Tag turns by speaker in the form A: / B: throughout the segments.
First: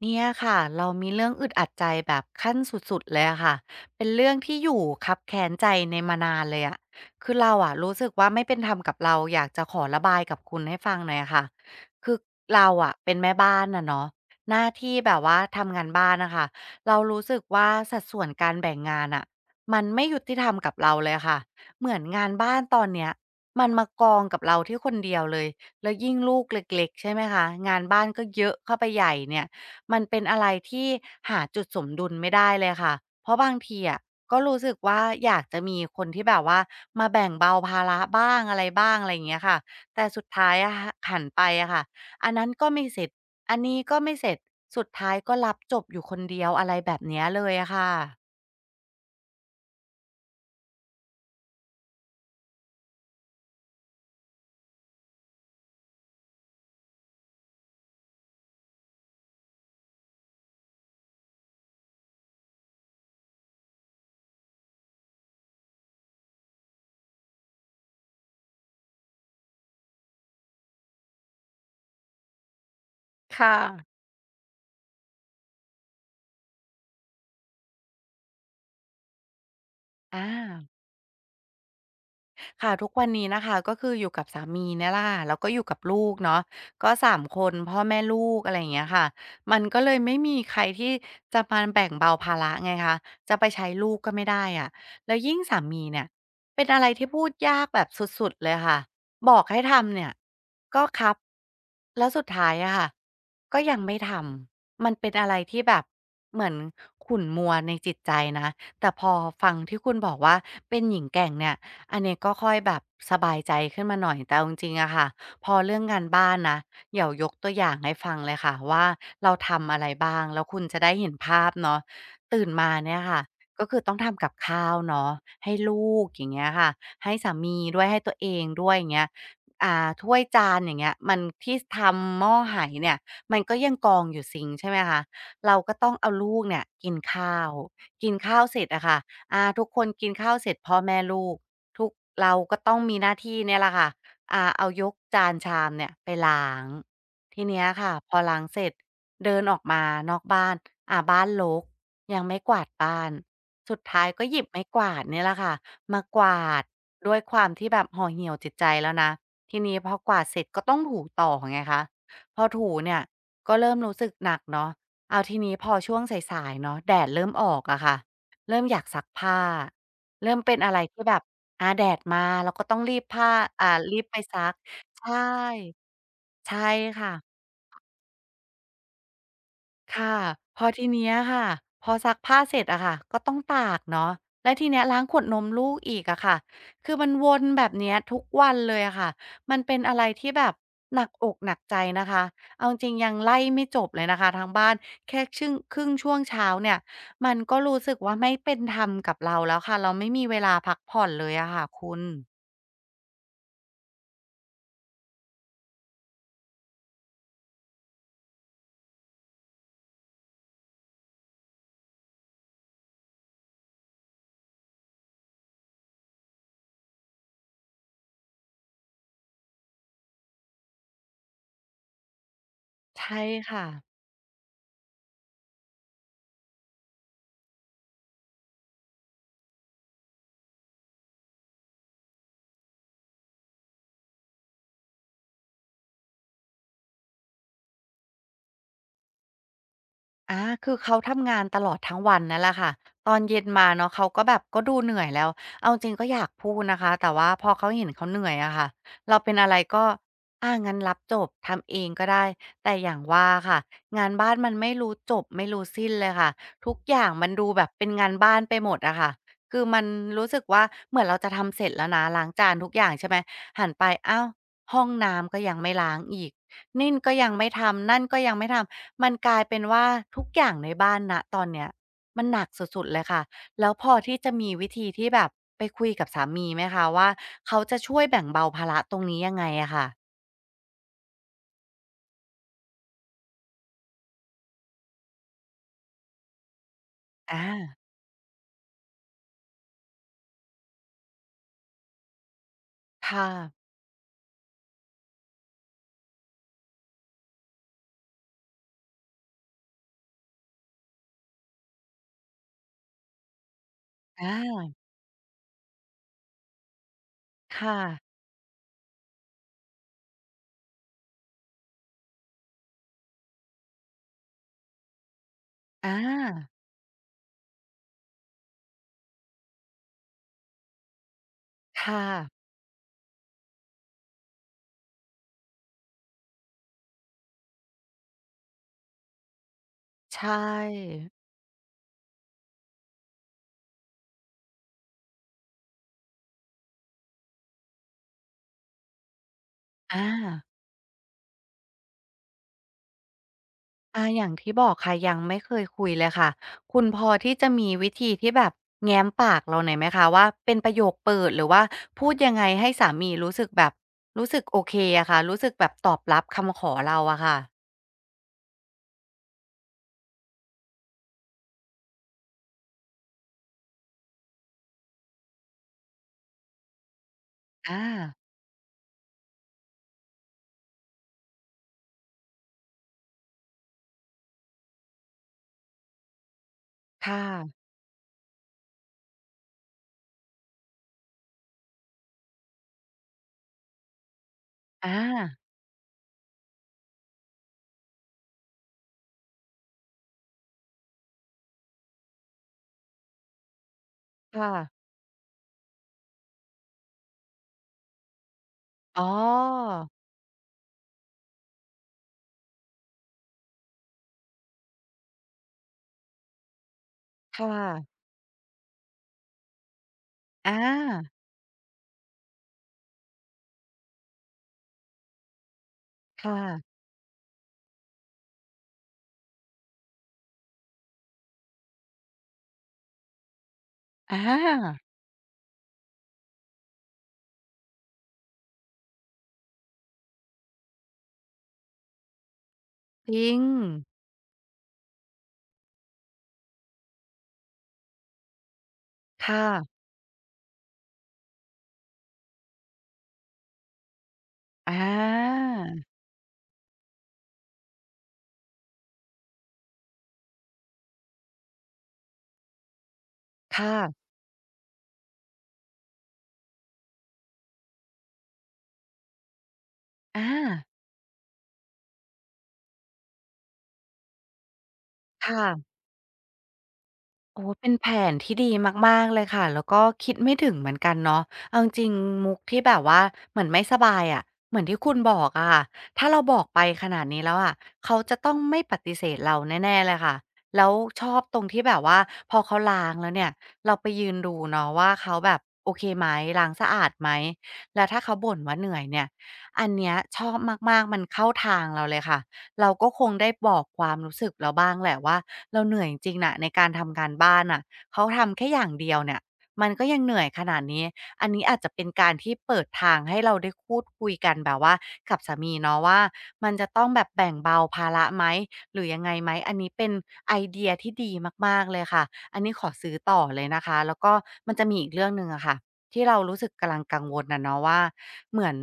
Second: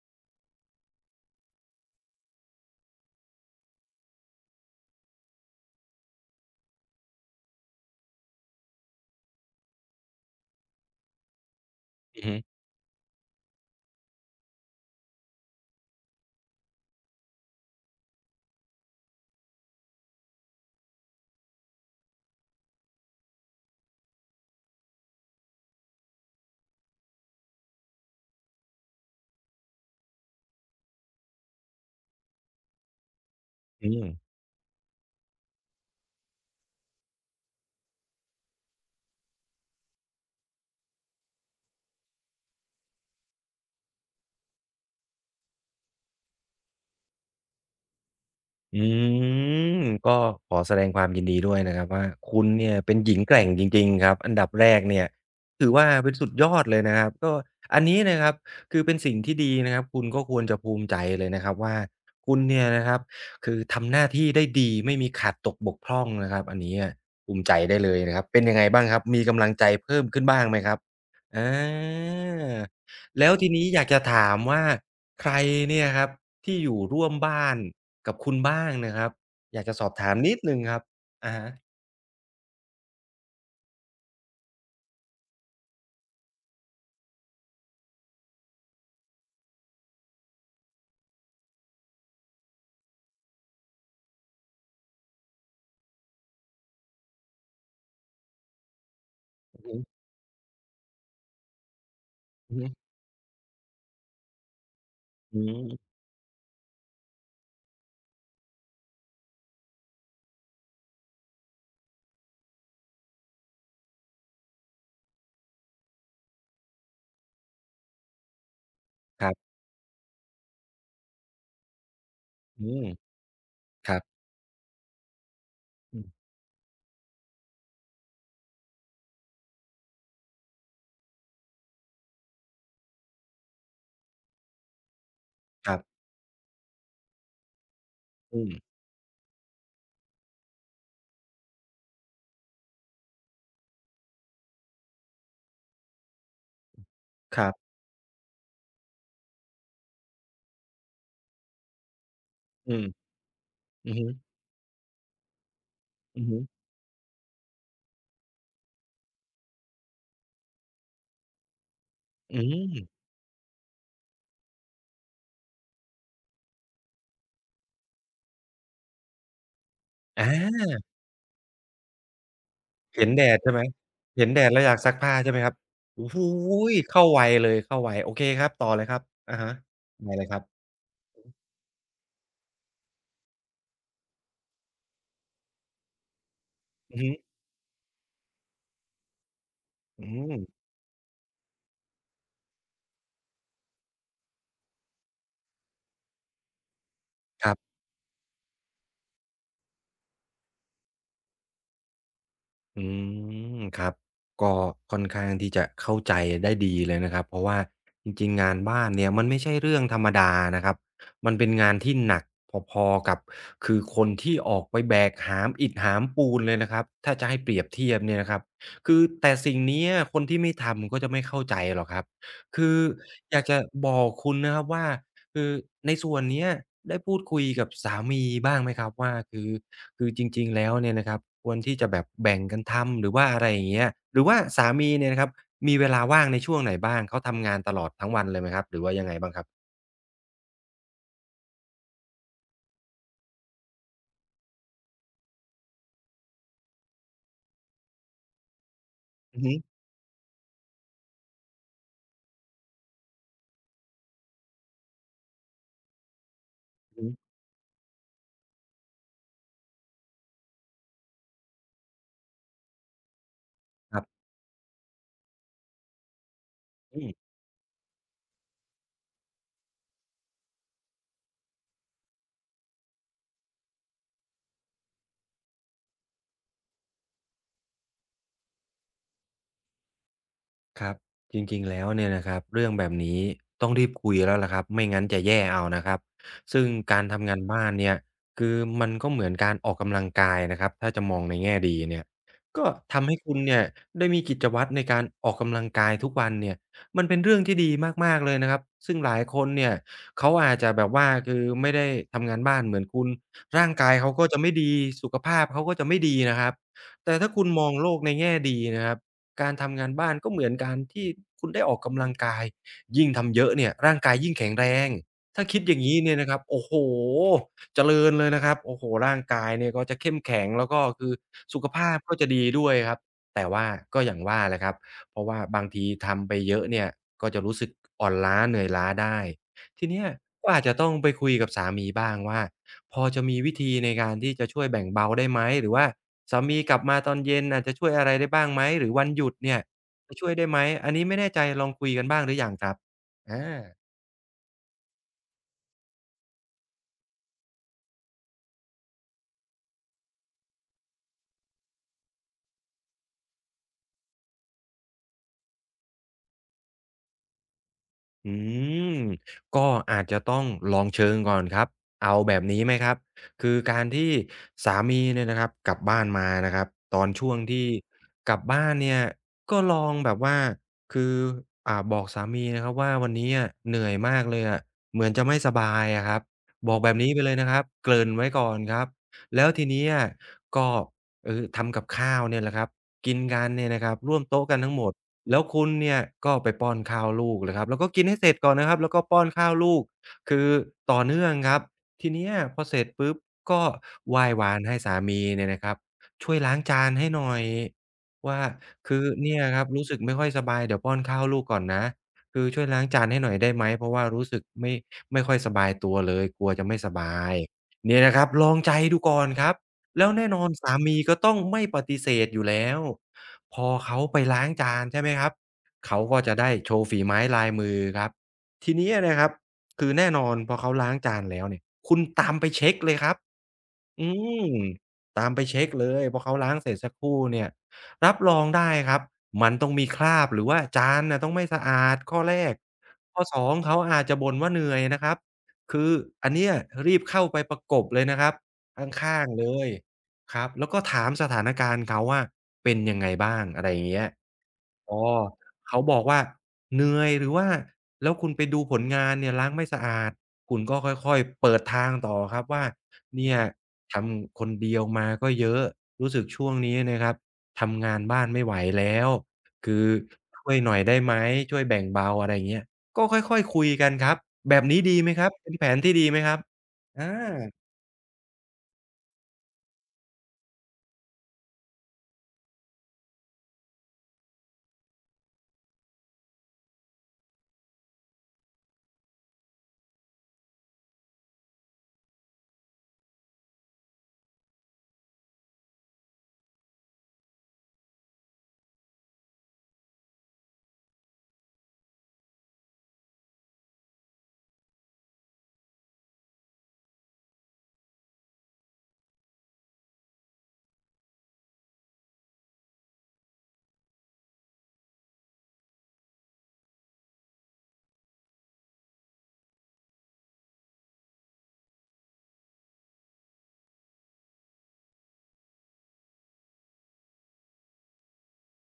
A: เนี่ยค่ะเรามีเรื่องอึดอัดใจแบบขั้นสุดๆเลยอะค่ะเป็นเรื่องที่อยู่คับแค้นใจในมานานเลยอะคือเราอะรู้สึกว่าไม่เป็นธรรมกับเราอยากจะขอระบายกับคุณให้ฟังหน่อยอะค่ะคือ
B: อือฮึ
A: เราอะเป็นแม่บ้านนะเนาะหน้าที่แบบว่าทำงานบ้านนะคะเรารู้สึกว่าสัดส่วนการแบ่งงานอ่ะมันไม่ยุติธรรมกับเราเลยค่ะเหมือนงานบ้านตอนเนี้ยมันมากองกับเราที่คนเดียวเลยแล้วยิ่งลูกเล็กๆใช่ไหมคะงานบ้านก็เยอะเข้าไปใหญ่เนี่ย มันเป็นอะไรที่หาจุดสมดุลไม่ได้เลยค่ะ เพราะบางที
B: อื
A: อะ
B: ม
A: ก็รู้สึกว่าอยากจะมีคนที่แบบว่ามาแบ่งเบาภาระบ้างอะไรบ้างอะไรอย่างเงี้ยค่ะแต่สุดท้ายอะหหันไปอะค่ะอันนั้นก็ไม่เสร็จอันนี้ก็ไม่เสร็จสุดท้ายก็รับจบอยู่คนเดียวอะไรแบบเนี้ยเลยอะค่ะ
B: อืมก็ขอแสดงความยินดีด้วยนะครับว่าคุณเนี่ยเป็นหญิงแกร่งจริงๆครับอันดับแรกเนี่ยถือว่าเป็นสุดยอดเลยนะครับก็อันนี้นะครับคือเป็นสิ่งที่ดีนะครับคุณก็ควรจะภูมิใจเลยนะครับว่าคุณเนี่ยนะครับคือทำหน้าที่ได้ดีไม่มีขาดตกบกพร่องนะครับอันนี้อะภูมิใจได้เลยนะครับเป็นยังไงบ้างครับมีกำลังใจเพิ่มขึ้นบ้างไหมครับอาแล้ว
A: ค
B: ทีนี้อยาก
A: ่ะ
B: จะถามว่าใครเนี่ยครับที่อยู่ร่วมบ้าน กับคุณบ้างนะครับอยากจะสอบถาม
A: อา
B: นิดหนึ่งครับอะฮะ
A: ค่ะทุกวันนี้นะคะก็คืออยู่กับสามีเนี่ยล่ะแล้วก็อยู่กับลูกเนาะก็สามคนพ่อแม่ลูกอะไรอย่างเงี้ยค่ะมันก็เลยไม่มีใครที่จะมาแบ่งเบาภาระไงคะจะไปใช้ลูกก็ไม่ได้อะแล้วยิ่งสามีเนี่ยเป็นอะไรที่พูดยากแบบสุดๆเลยค่ะบอกให้
B: อือฮึ
A: ทำเนี่ยก็ครับแล้วสุดท้าย
B: อือฮึ
A: อะค่ะก็ยังไม่ทำมันเป็นอะไร
B: อื
A: ที่แบบ
B: ม
A: เหมือนขุ่นมัวในจิตใจนะแต่พอฟังที่คุณบอกว่าเป็นหญิงแกร่งเนี่ย อันเนี้ยก็ค่อยแบบสบายใจขึ้นมาหน่อยแต่เอาจริงๆอะค่ะพอเรื่องงานบ้านนะเดี๋ยวยกตัวอย่างให้ฟังเลยค่ะว่า
B: ค
A: เรา
B: รับ
A: ทำอะไรบ้างแล้วคุณจะได้เห็นภาพเนาะตื่น
B: อื
A: มา
B: ม
A: เนี่ยค่ะก็คือ
B: ค
A: ต้อ
B: รั
A: ง
B: บ
A: ทำกับข้าวเนาะให้ลู
B: อื
A: กอ
B: ม
A: ย่างเงี้ยค่ะให้สามีด้วยให้ตัวเองด้วยอย่างเงี้ยอ่าถ้วยจานอย่างเงี้ยมันที่ทำหม้อไหเนี่ยมันก็ยังกองอยู่ซิงค์ใช่ไหมคะเรา
B: ค
A: ก็
B: รั
A: ต้อง
B: บ
A: เอาลูกเนี่ยกินข้าวกินข้า
B: อื
A: ว
B: ม
A: เสร็จอะค่ะอาทุกคนกินข้าวเสร็จพ่อแม่ลูก ทุกเราก็ต้องมีหน้าที่เนี่ยแหละค่ะเอายกจานชามเนี่ยไปล้าง
B: ค
A: ที
B: รั
A: เนี้ย
B: บ
A: ค่ะพอล้างเสร็จเดินออกมานอกบ้านบ้านรกยังไม่กวาด
B: อื
A: บ้า
B: ม
A: นสุด
B: อือ
A: ท้าย
B: ฮึ
A: ก็หยิบไม้กวาดเนี่ยแหละค่ะมาก
B: อื
A: ว
B: อฮึ
A: าดด้วยความที่แบบห่อเหี่ยวจิตใจแล้วนะทีนี้พอกวาดเสร็จก็ต้องถูต่อไงคะพ
B: อื
A: อถู
B: ม
A: เนี่ยก็เริ่มรู้สึกหนักเนาะเอาทีนี้พอช่วงสายๆเนาะแดดเริ่มออกอะค่ะเริ่มอยากซักผ้า เริ่มเป็น
B: อา
A: อะไรที่แบบอาแดดมาเราก็ต้องรีบ
B: เห็นแด
A: ผ้า
B: ดใช่ไหม
A: รีบไป
B: เห็นแด
A: ซั
B: ด
A: ก
B: แล้วอยากซัก
A: ใช
B: ผ้าใช่ไหมครับ
A: ่
B: โอ้โฮ
A: ใช่
B: เข้า
A: ค่ะ
B: วัยเลยเข้าวัยโอเคครับต่อเลยครับอะฮะยังไง
A: ค่ะ
B: เลยครั
A: พอ
B: บ
A: ทีเนี้ยค่ะพอซักผ้าเสร็จอะค่ะก็ต้องตากเนาะแล้วทีเนี้ยล้างขวดนมลูกอีกอะค่ะคือ
B: อือ
A: มัน
B: ฮึ
A: วนแบบเนี้ยทุกวันเลยอะค่ะมันเป็นอะไร
B: อื
A: ที่แบ
B: ม
A: บหนักอกหนักใจนะคะเอาจริงๆยังไล่ไม่จบเลยนะคะทั้งบ้านแค่ชึ่งครึ่งช่วงเช้าเนี่ยมัน
B: ครั
A: ก็
B: บ
A: รู้สึกว่าไม่เป็นธรรมกับเราแล้วค่ะเราไม่มีเวลาพักผ่อนเลยอะค่ะคุณ
B: อืมครับก็ค่อนข้างที่จะเข้าใจได้ดีเลยนะครับเพราะว่าจริงๆงานบ้านเนี่ยมันไม่ใช่เรื่องธรรมดานะครับมันเป็นงานที่หนักพอๆกับคือคนที่ออกไปแบกหามอิฐหามปูนเลยนะครับถ้าจะให้เปรียบเทียบเนี่ยนะครับคือแต่สิ่งเนี้ยคนที่ไม่ทำก็จะไม่เข้าใจหรอกครับคือ
A: ใช่
B: อยากจะ
A: ค่ะ
B: บอกคุณนะครับว่า คือในส่วนเนี้ยได้พูดคุยกับสามีบ้างไหมครับว่าคือจริงๆแล้วเนี่ยนะครับควรที่จะแบบแบ่งกันทำหรือว่าอะไรอย่างเงี้ยหรือว่าสามีเนี่ยนะครับมีเวลาว่างในช่วงไหนบ้างเขาทำงานตลอดทั้งวันเลยไหมครับหรือว่ายังไงบ้างครับ
A: อาคือเขาทำงานตลอดทั้งวันนั่นแหละค่ะ ตอนเย็นมาเนาะเขาก็แบบก็ดูเหนื่อยแล้ว เอาจริงก็อยากพูดนะคะ แต่ว่าพอเขาเห็นเขาเหนื่อยอะค่ะเราเป็น
B: อือ
A: อะ
B: ฮึ
A: ไรก็อางั้นรับจบทำเองก็ได้แต่อย่างว่าค่ะงานบ้านมันไม่รู้จบไม่รู้สิ้นเลยค่ะทุก
B: อื
A: อ
B: อฮึ
A: ย่างมันดูแบบเป็นงานบ้านไปหมดอะค่ะคือมันรู้สึกว่าเหมือนเราจะทำเสร็จแล้วนะล้างจานทุกอย่างใช่ไหมหันไป
B: ครั
A: อ้า
B: บ
A: วห้องน้ำก็ยังไม่ล้างอีก นี่น
B: อื
A: ก็
B: ม
A: ยังไม่ทำนั่นก็ยังไม่ทำมันกลายเป็นว่าทุกอย่างในบ้านณตอนเนี้ยมันหนักสุดๆเลยค่ะแล้วพอที่จะมีวิธีที่แบบไปคุยกับสามีไหมคะว่าเขาจะช่วยแบ่งเบาภาระตรงนี้ยังไงอะค่ะ
B: ครับจริงๆแล้วเนี่ยนะครับเรื่องแบบนี้ต้องรีบคุยแล้วล่ะครับไม่งั้นจะแย่เอานะครับซึ่งการทำงาน
A: อา
B: บ้านเนี่ยคือมันก็เหมือนการออกกำลังกายนะครับถ้าจะมองในแง่ดีเนี่ยก็ทำให้
A: ค่ะ
B: คุณเนี่ยได้มีกิจวัตรในการออกกำลังกายทุกวันเนี่ยมันเป็นเรื่องที่ดีมากๆเลยนะครับซึ่งหลายคนเนี่ยเขาอาจจะแบบว่าคือไม่ได้ทำงานบ้านเหมือนคุณร่างกายเขา
A: อ
B: ก็จะไม่ดี
A: า
B: สุขภาพเขาก็จะไม่ดีนะครับแต่ถ้าคุณมอง
A: ค่ะ
B: โลกในแง่ดีนะครับ การทำงานบ้านก็เหมือนการที่คุณได้ออกกำลังกายยิ่งทำเยอะเนี่ยร่างกายยิ่งแข็งแรงถ้าคิดอย่าง
A: อา
B: งี้เนี่ยนะครับโอ้โฮเจริญเลยนะครับโอ้โฮร่างกายเนี่ยก็จะเข้มแข็งแล้วก็คือสุขภาพ
A: ค่ะ
B: ก็จะดีด้วยครับแต่ว่าก็อย่างว่าแหละครับเพราะว่าบางทีทำไปเยอะเนี่ยก็จะรู้สึกอ่อนล้าเหนื่อยล้าได้ทีเนี้ย
A: ใช
B: ก็อาจจะต้อง
A: ่
B: ไปคุยกับสามีบ้างว่าพอจะมีวิธีในการที่จะช่วยแบ่งเบาได้ไหมหรือว่า สามีกลับมาตอนเย็นอาจจะช่วยอะไรได้บ้างไหมหรือวันหยุดเนี่ย
A: อา
B: จะช่วยได้ไหมอันนี้ไม่แน่ใจลองคุยกันบ้างหรือยังครับอา
A: อาอย่างที่บอกค่ะยังไม่เคยคุยเลยค่ะคุณพอที่จะมีวิธีที่แบบแง้มปากเราหน่อยไหมคะว่าเป็นประโยคเปิดหรือว่าพูดยังไงให้สามีรู้สึกแบบรู้สึกโอเคอะค่ะรู้สึกแบบตอบรับคำขอเราอะค่ะ
B: อืมก็อาจจะต้องลองเชิงก่อนครับเอาแบบนี้ไหมครับคือการที่สามีเนี่ยนะครับกลับบ้านมานะครับตอนช่วงที่
A: อา
B: กลับบ้านเนี่ยก็ลองแบบว่าคือบอกสามีนะครับว่าวันนี้อะเหนื่อยมากเลยอะเหมือนจะไม่สบายอะครับบอกแบบนี้
A: ค่
B: ไปเลยนะครั
A: ะ
B: บเกริ่นไว้ก่อนครับแล้วทีนี้อะก็เออทำกับข้าวเนี่ยแหละครับกินกันเนี่ยนะครับร่วมโต๊ะกันทั้งหมด
A: อา
B: แล้วคุณเนี่ยก็ไปป้อนข้าวลูกเลยครับแล้วก็กินให้เสร็จก่อนนะครับแล้วก็ป้อนข้าวลูกคือต่อเนื่องครับทีเนี้ยพอเสร็จปุ๊บก็ไหว้
A: ค่ะ
B: วานให้สามีเนี่ยนะครับช่วยล้างจานให้หน่อยว่าคื
A: อ๋อ
B: อเนี่ยครับรู้สึกไม่ค่อยสบายเดี๋ยวป้อนข้าวลูกก่อนนะคือช่วยล้างจานให้หน่อยได้ไหมเพราะว่ารู้สึกไม่ค่อยสบายตัวเลยกลัวจะไม่สบาย
A: ค่ะ
B: เนี่ยนะครับลองใจดูก่อนครับแล้วแน่นอ
A: อ
B: นสามี
A: า
B: ก็ต้องไม่ปฏิเสธอยู่แล้ว พอเขาไปล้างจานใช่ไหมครับเขาก็
A: ค
B: จะได้โช
A: ่ะ
B: ว์ฝีไม้ลายมือครับทีนี้นะครับคือแน่นอนพอเขาล้างจานแล้วเนี่ยคุณตามไปเช็คเลยครับ อื
A: อ
B: ม
A: า
B: ตามไปเช็กเลยเพอเขาล้างเสร็จสักครู่เนี่ยรับรองได้ครับมันต้องมีคราบหรือว่าจานน่ะต้องไม่สะอาดข้อแรก
A: จ
B: ข้อ
A: ริง
B: 2เขาอาจจะบ่นว่าเหนื่อยนะครับคืออันเนี้ยรีบเข้าไปประกบเลยนะครับข้าง
A: ค่ะ
B: ๆเลยครับแล้วก็ถามสถานการณ์เขาว่าเป็นยังไงบ้างอะไรอย่างเงี้ย
A: อ
B: อ๋อ
A: า
B: เขาบอกว่าเหนื่อยหรือว่าแล้วคุณไปดูผลงานเนี่ยล้างไม่สะอาดคุณก็ค่อยๆเปิดทางต่อครับว่าเนี่ยท
A: ค่ะ
B: ำคนเดียวมาก็เยอะรู้สึกช่วงนี้นะครับทำงานบ้านไม่ไหวแล้วคือ
A: อา
B: ช่วยหน่อยได้ไหมช่วยแบ่งเบาอะไรอย่างเงี้ยก็ค่อยๆคุยกันครับแบบนี้ดีไหมครับเป็นแผ
A: ค่ะ
B: นที่ดีไหมครับอ
A: โอ้
B: า
A: เป็นแผนที่ดีมากๆเลยค่ะแล้วก็คิดไม่ถึงเหมือนกันเนาะเอาจริงๆมุกที่แบบว่าเหมือนไม่สบายอะเหมือนที่คุณบอกอะค่ะถ้าเราบอกไปขนาดนี้แล้วอะเขาจะต้องไม่ปฏิเสธเราแน่ๆเลยค่ะแล้วชอบตรงที่แบบว่าพอเขาล้างแล้วเนี่ยเราไปยืนดูเนาะว่าเขาแบบโอเคไหมล้างสะอาดไหมแล้วถ้าเขาบ่นว่าเหนื่อยเนี่ยอันเนี้ยชอบมากๆมันเข้าทางเราเลยค่ะเราก็คงได้บอกความรู้สึกเราบ้างแหละว่า เราเหนื่อยจริงๆน่ะในการทำการบ้านน่ะเขาทำแค่อย่างเดียวเนี่ยมันก็ยังเหนื่อยขนาดนี้อันนี้อาจจะเป็นการที่เปิดทางให้เราได้พูดคุยกันแบบว่ากับสามีเนาะว่ามันจะต้องแบบแบ่งเบาภาระไหมหรือยังไงไหมอันนี้เป็นไอเดียที่ดีมากๆเลยค่ะอันนี้ขอซื้อต่อเลยนะคะแล้วก็มันจะมีอีกเรื่องหนึ่งอะค่ะที่เรารู้สึกกำลังกังวลนะเนาะว่าเหมือน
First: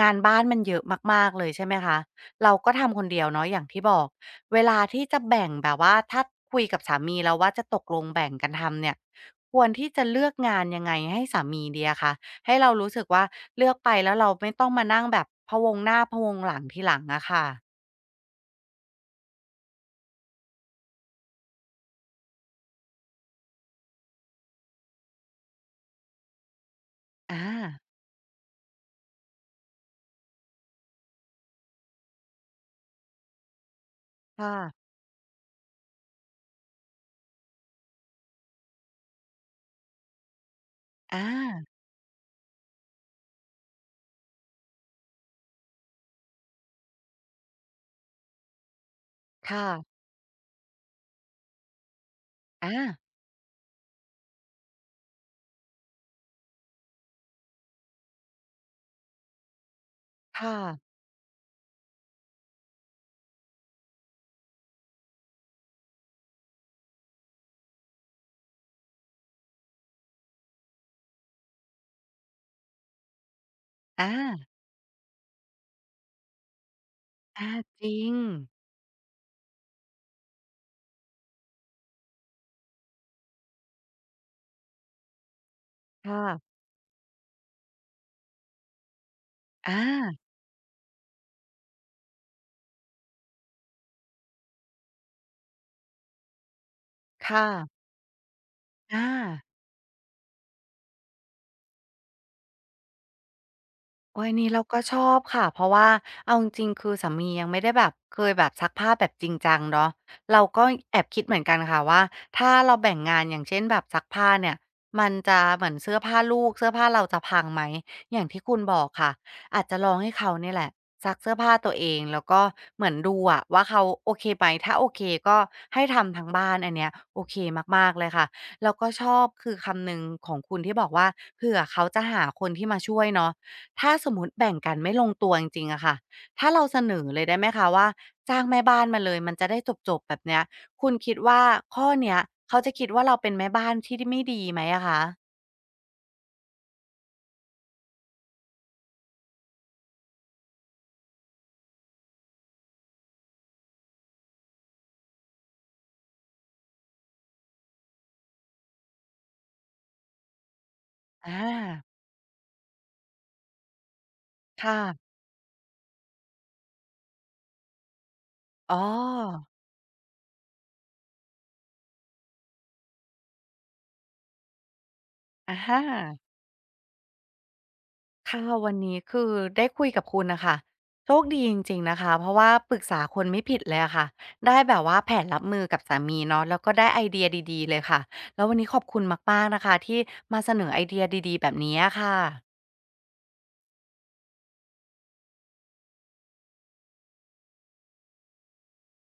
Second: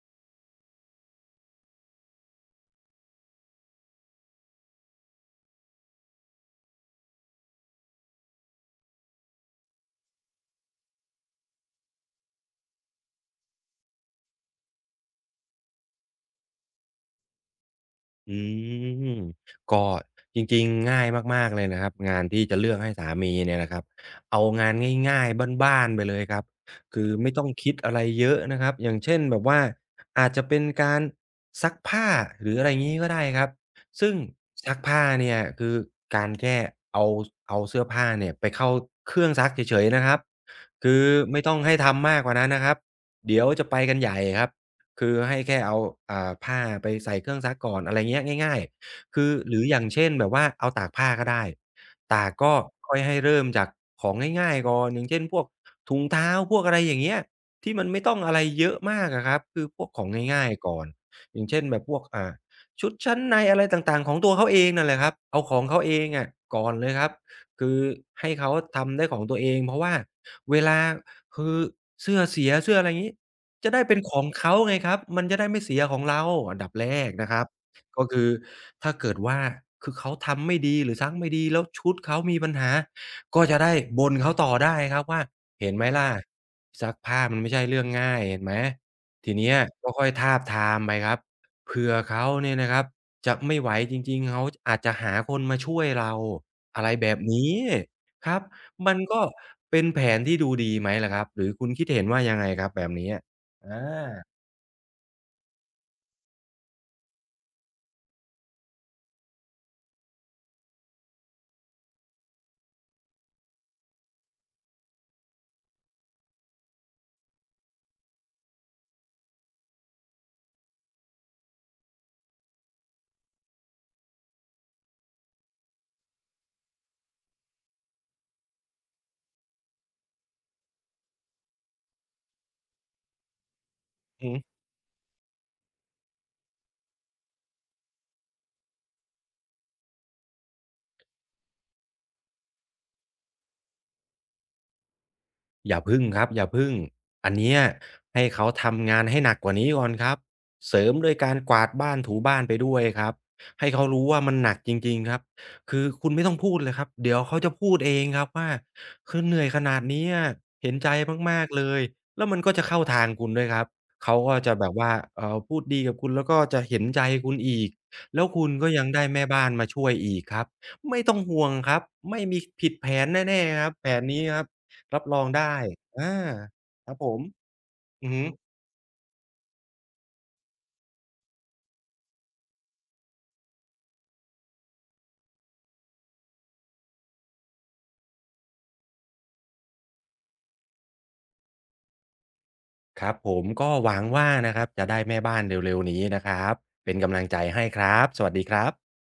A: งานบ้านมันเยอะมากๆเลยใช่ไหมคะ เราก็ทำคนเดียวเนาะอย่างที่บอกเวลาที่จะแบ่งแบบว่าถ้าคุยกับสามีแล้วว่าจะตกลงแบ่งกันทำเนี่ยควรที่จะเลือกงานยังไงให้สามีดีอะคะให้เรารู้สึกว่าเลือกไปแล้วเราไม่ต้องมานั่งแบบพะวงหน้าพะวงหลังทีหลังอะค่ะ
B: อืมก็จริงๆง่ายมากๆเลยนะครับงานที่จะเลือกให้สามีเนี่ยนะครับเอางานง่ายๆบ้านๆไปเลยครับคือไม่
A: อา
B: ต้องคิดอะไรเยอะนะครับอย่างเช่นแบบว่าอาจจะเป็นการซักผ้าหรืออะไรงี้ก็ได้ครับซึ่งซัก
A: ค่ะ
B: ผ้าเนี่ยคือการแค่เอาเสื้อผ้าเนี่ยไปเข้าเครื่องซักเฉยๆนะครับคือ
A: อา
B: ไม่ต้องให้ทำมากกว่านั้นนะครับเดี๋ยวจะไปกันใหญ่ครับ คือให้แค่เอาผ้าไปใส่เครื่องซักก่อนอะไรเงี้ยง่ายๆคือหรือ
A: ค่ะ
B: อย่างเช่นแบบว่าเอาตากผ้าก็ได้ตากก็
A: อา
B: ค่อยให้เริ่มจากของง่ายๆก่อนอย่างเช่นพวกถุงเท้าพวกอะไรอย่างเงี้ยที่มันไม่ต้องอะไรเยอะมากอะครับคือพวกของง่าย
A: ค่ะ
B: ๆก่อนอย่างเช่นแบบพวกชุดชั้นในอะไรต่างๆของตัวเขาเองนั่นแหละครับเอาของเขาเองอะก่อนเลยครับคือให้เขาทำได้ของตัวเองเพราะว่าเวลาคือเสื้อเสียเสื้ออะไรงี้ จะได้เป็น
A: อา
B: ของเขาไงครับมันจะได้ไม่เสียของเราอันดับแรกนะครับ
A: อาจริ
B: ก็
A: ง
B: คือถ้าเกิดว่าคือเขาทำไม่ดีหรือซักไม่ดีแล้วชุดเขามีปัญหา ก็จะได้บ่นเขาต่อได้ครับว่าเห็นไหมล่ะ
A: ค่ะ
B: ซักผ้ามันไม่ใช่เรื่องง่ายเห็นไหมทีเนี้ย
A: อา
B: ก็ค่อยทาบทามไปครับเผื่อเขาเนี่ยนะครับจะไม่ไหวจริงๆเขาอาจจะหาคนมาช่วยเราอะไรแบบ
A: ค่ะ
B: นี้ครับมัน
A: อา
B: ก็เป็นแผนที่ดูดีไหมล่ะครับหรือคุณคิดเห็นว่ายังไงครับแบบนี้ อ
A: โอ๊ย
B: า
A: อันนี้เราก็ชอบค่ะเพราะว่าเอาจริงๆคือสามียังไม่ได้แบบเคยแบบซักผ้าแบบจริงจังเนาะเราก็แอบคิดเหมือนกันค่ะว่าถ้าเราแบ่งงานอย่างเช่นแบบซักผ้าเนี่ยมันจะเหมือนเสื้อผ้าลูกเสื้อผ้าเราจะพังไหมอย่างที่คุณบอกค่ะอาจจะลองให้เขาเนี่ยแหละซักเสื้อผ้าตัวเองแล้วก็เหมือนดูอะว่าเขาโอเคไหมถ้าโอเคก็ให้ทำทั้งบ้านอันเนี้ยโอเคมากๆเลยค่ะแล้วก็ชอบคือคำหนึ่งของคุณที่บอกว่าเผื่อเขาจะหาคนที่มาช่วยเนาะ ถ้าสมมุ
B: อื
A: ติแบ่งกันไม่ลงตัวจริงๆอะค่ะถ้าเราเสนอเลยได้ไหมคะว่าจ้างแม่บ้านมาเลยมันจะได้จบๆแบบเนี้ยคุณคิดว่าข้อเนี้ยเขาจะคิดว่าเราเป็นแม่บ้านที่ไม่ดีไหมอะคะ
B: อย่าพึ่งครับอย่าพึ่งอันเนี้ยให้เขาทำงานให้หนักกว่านี้ก่อนครับเสริมด้วยการกวาดบ้านถูบ้านไปด้วยครับให้เขารู้ว่ามันหนักจริงๆครับคือคุณไม่ต้องพูดเลยครับเดี๋ยวเขาจะพูดเองครับว่าคือเหนื่อยขนาดเนี้ยเห็นใจ
A: อ
B: มากๆเลย
A: า
B: แล้วมันก็จะเข้าทางคุณด้วยครับเขาก็จะ
A: ค
B: แบบว่า
A: ่ะ
B: พูดดีกับคุณแล้วก็จะเห็นใจคุณอีกแล้วคุณก็
A: อ๋อ
B: ยังได้แม่บ้านมาช่วยอีกครับไม่ต้องห่วงครับไม่มีผิดแผนแน่ๆครับแผนนี้ครับ รับรองได้
A: อะฮะ
B: อาครับผมอือฮึ
A: ค่ะวันนี้คือได้คุยกับคุณน่ะค่ะโชคดีจริงๆนะคะเพราะว่าปรึกษาคนไม่ผิดเลยอะค่ะได้แบบว่าแผนรับมือกับสามีเนาะแล้วก็ได้ไอเดียดีๆเลยค่ะแล้ววันนี้ขอบคุณมากๆนะคะที่มาเสนอไอเดียดีๆแบบนี้อะค่ะ
B: ครับผมก็หวังว่านะครับจะได้แม่บ้านเร็วๆนี้นะครับเป็นกำลังใจให้ครับสวัสดีครับ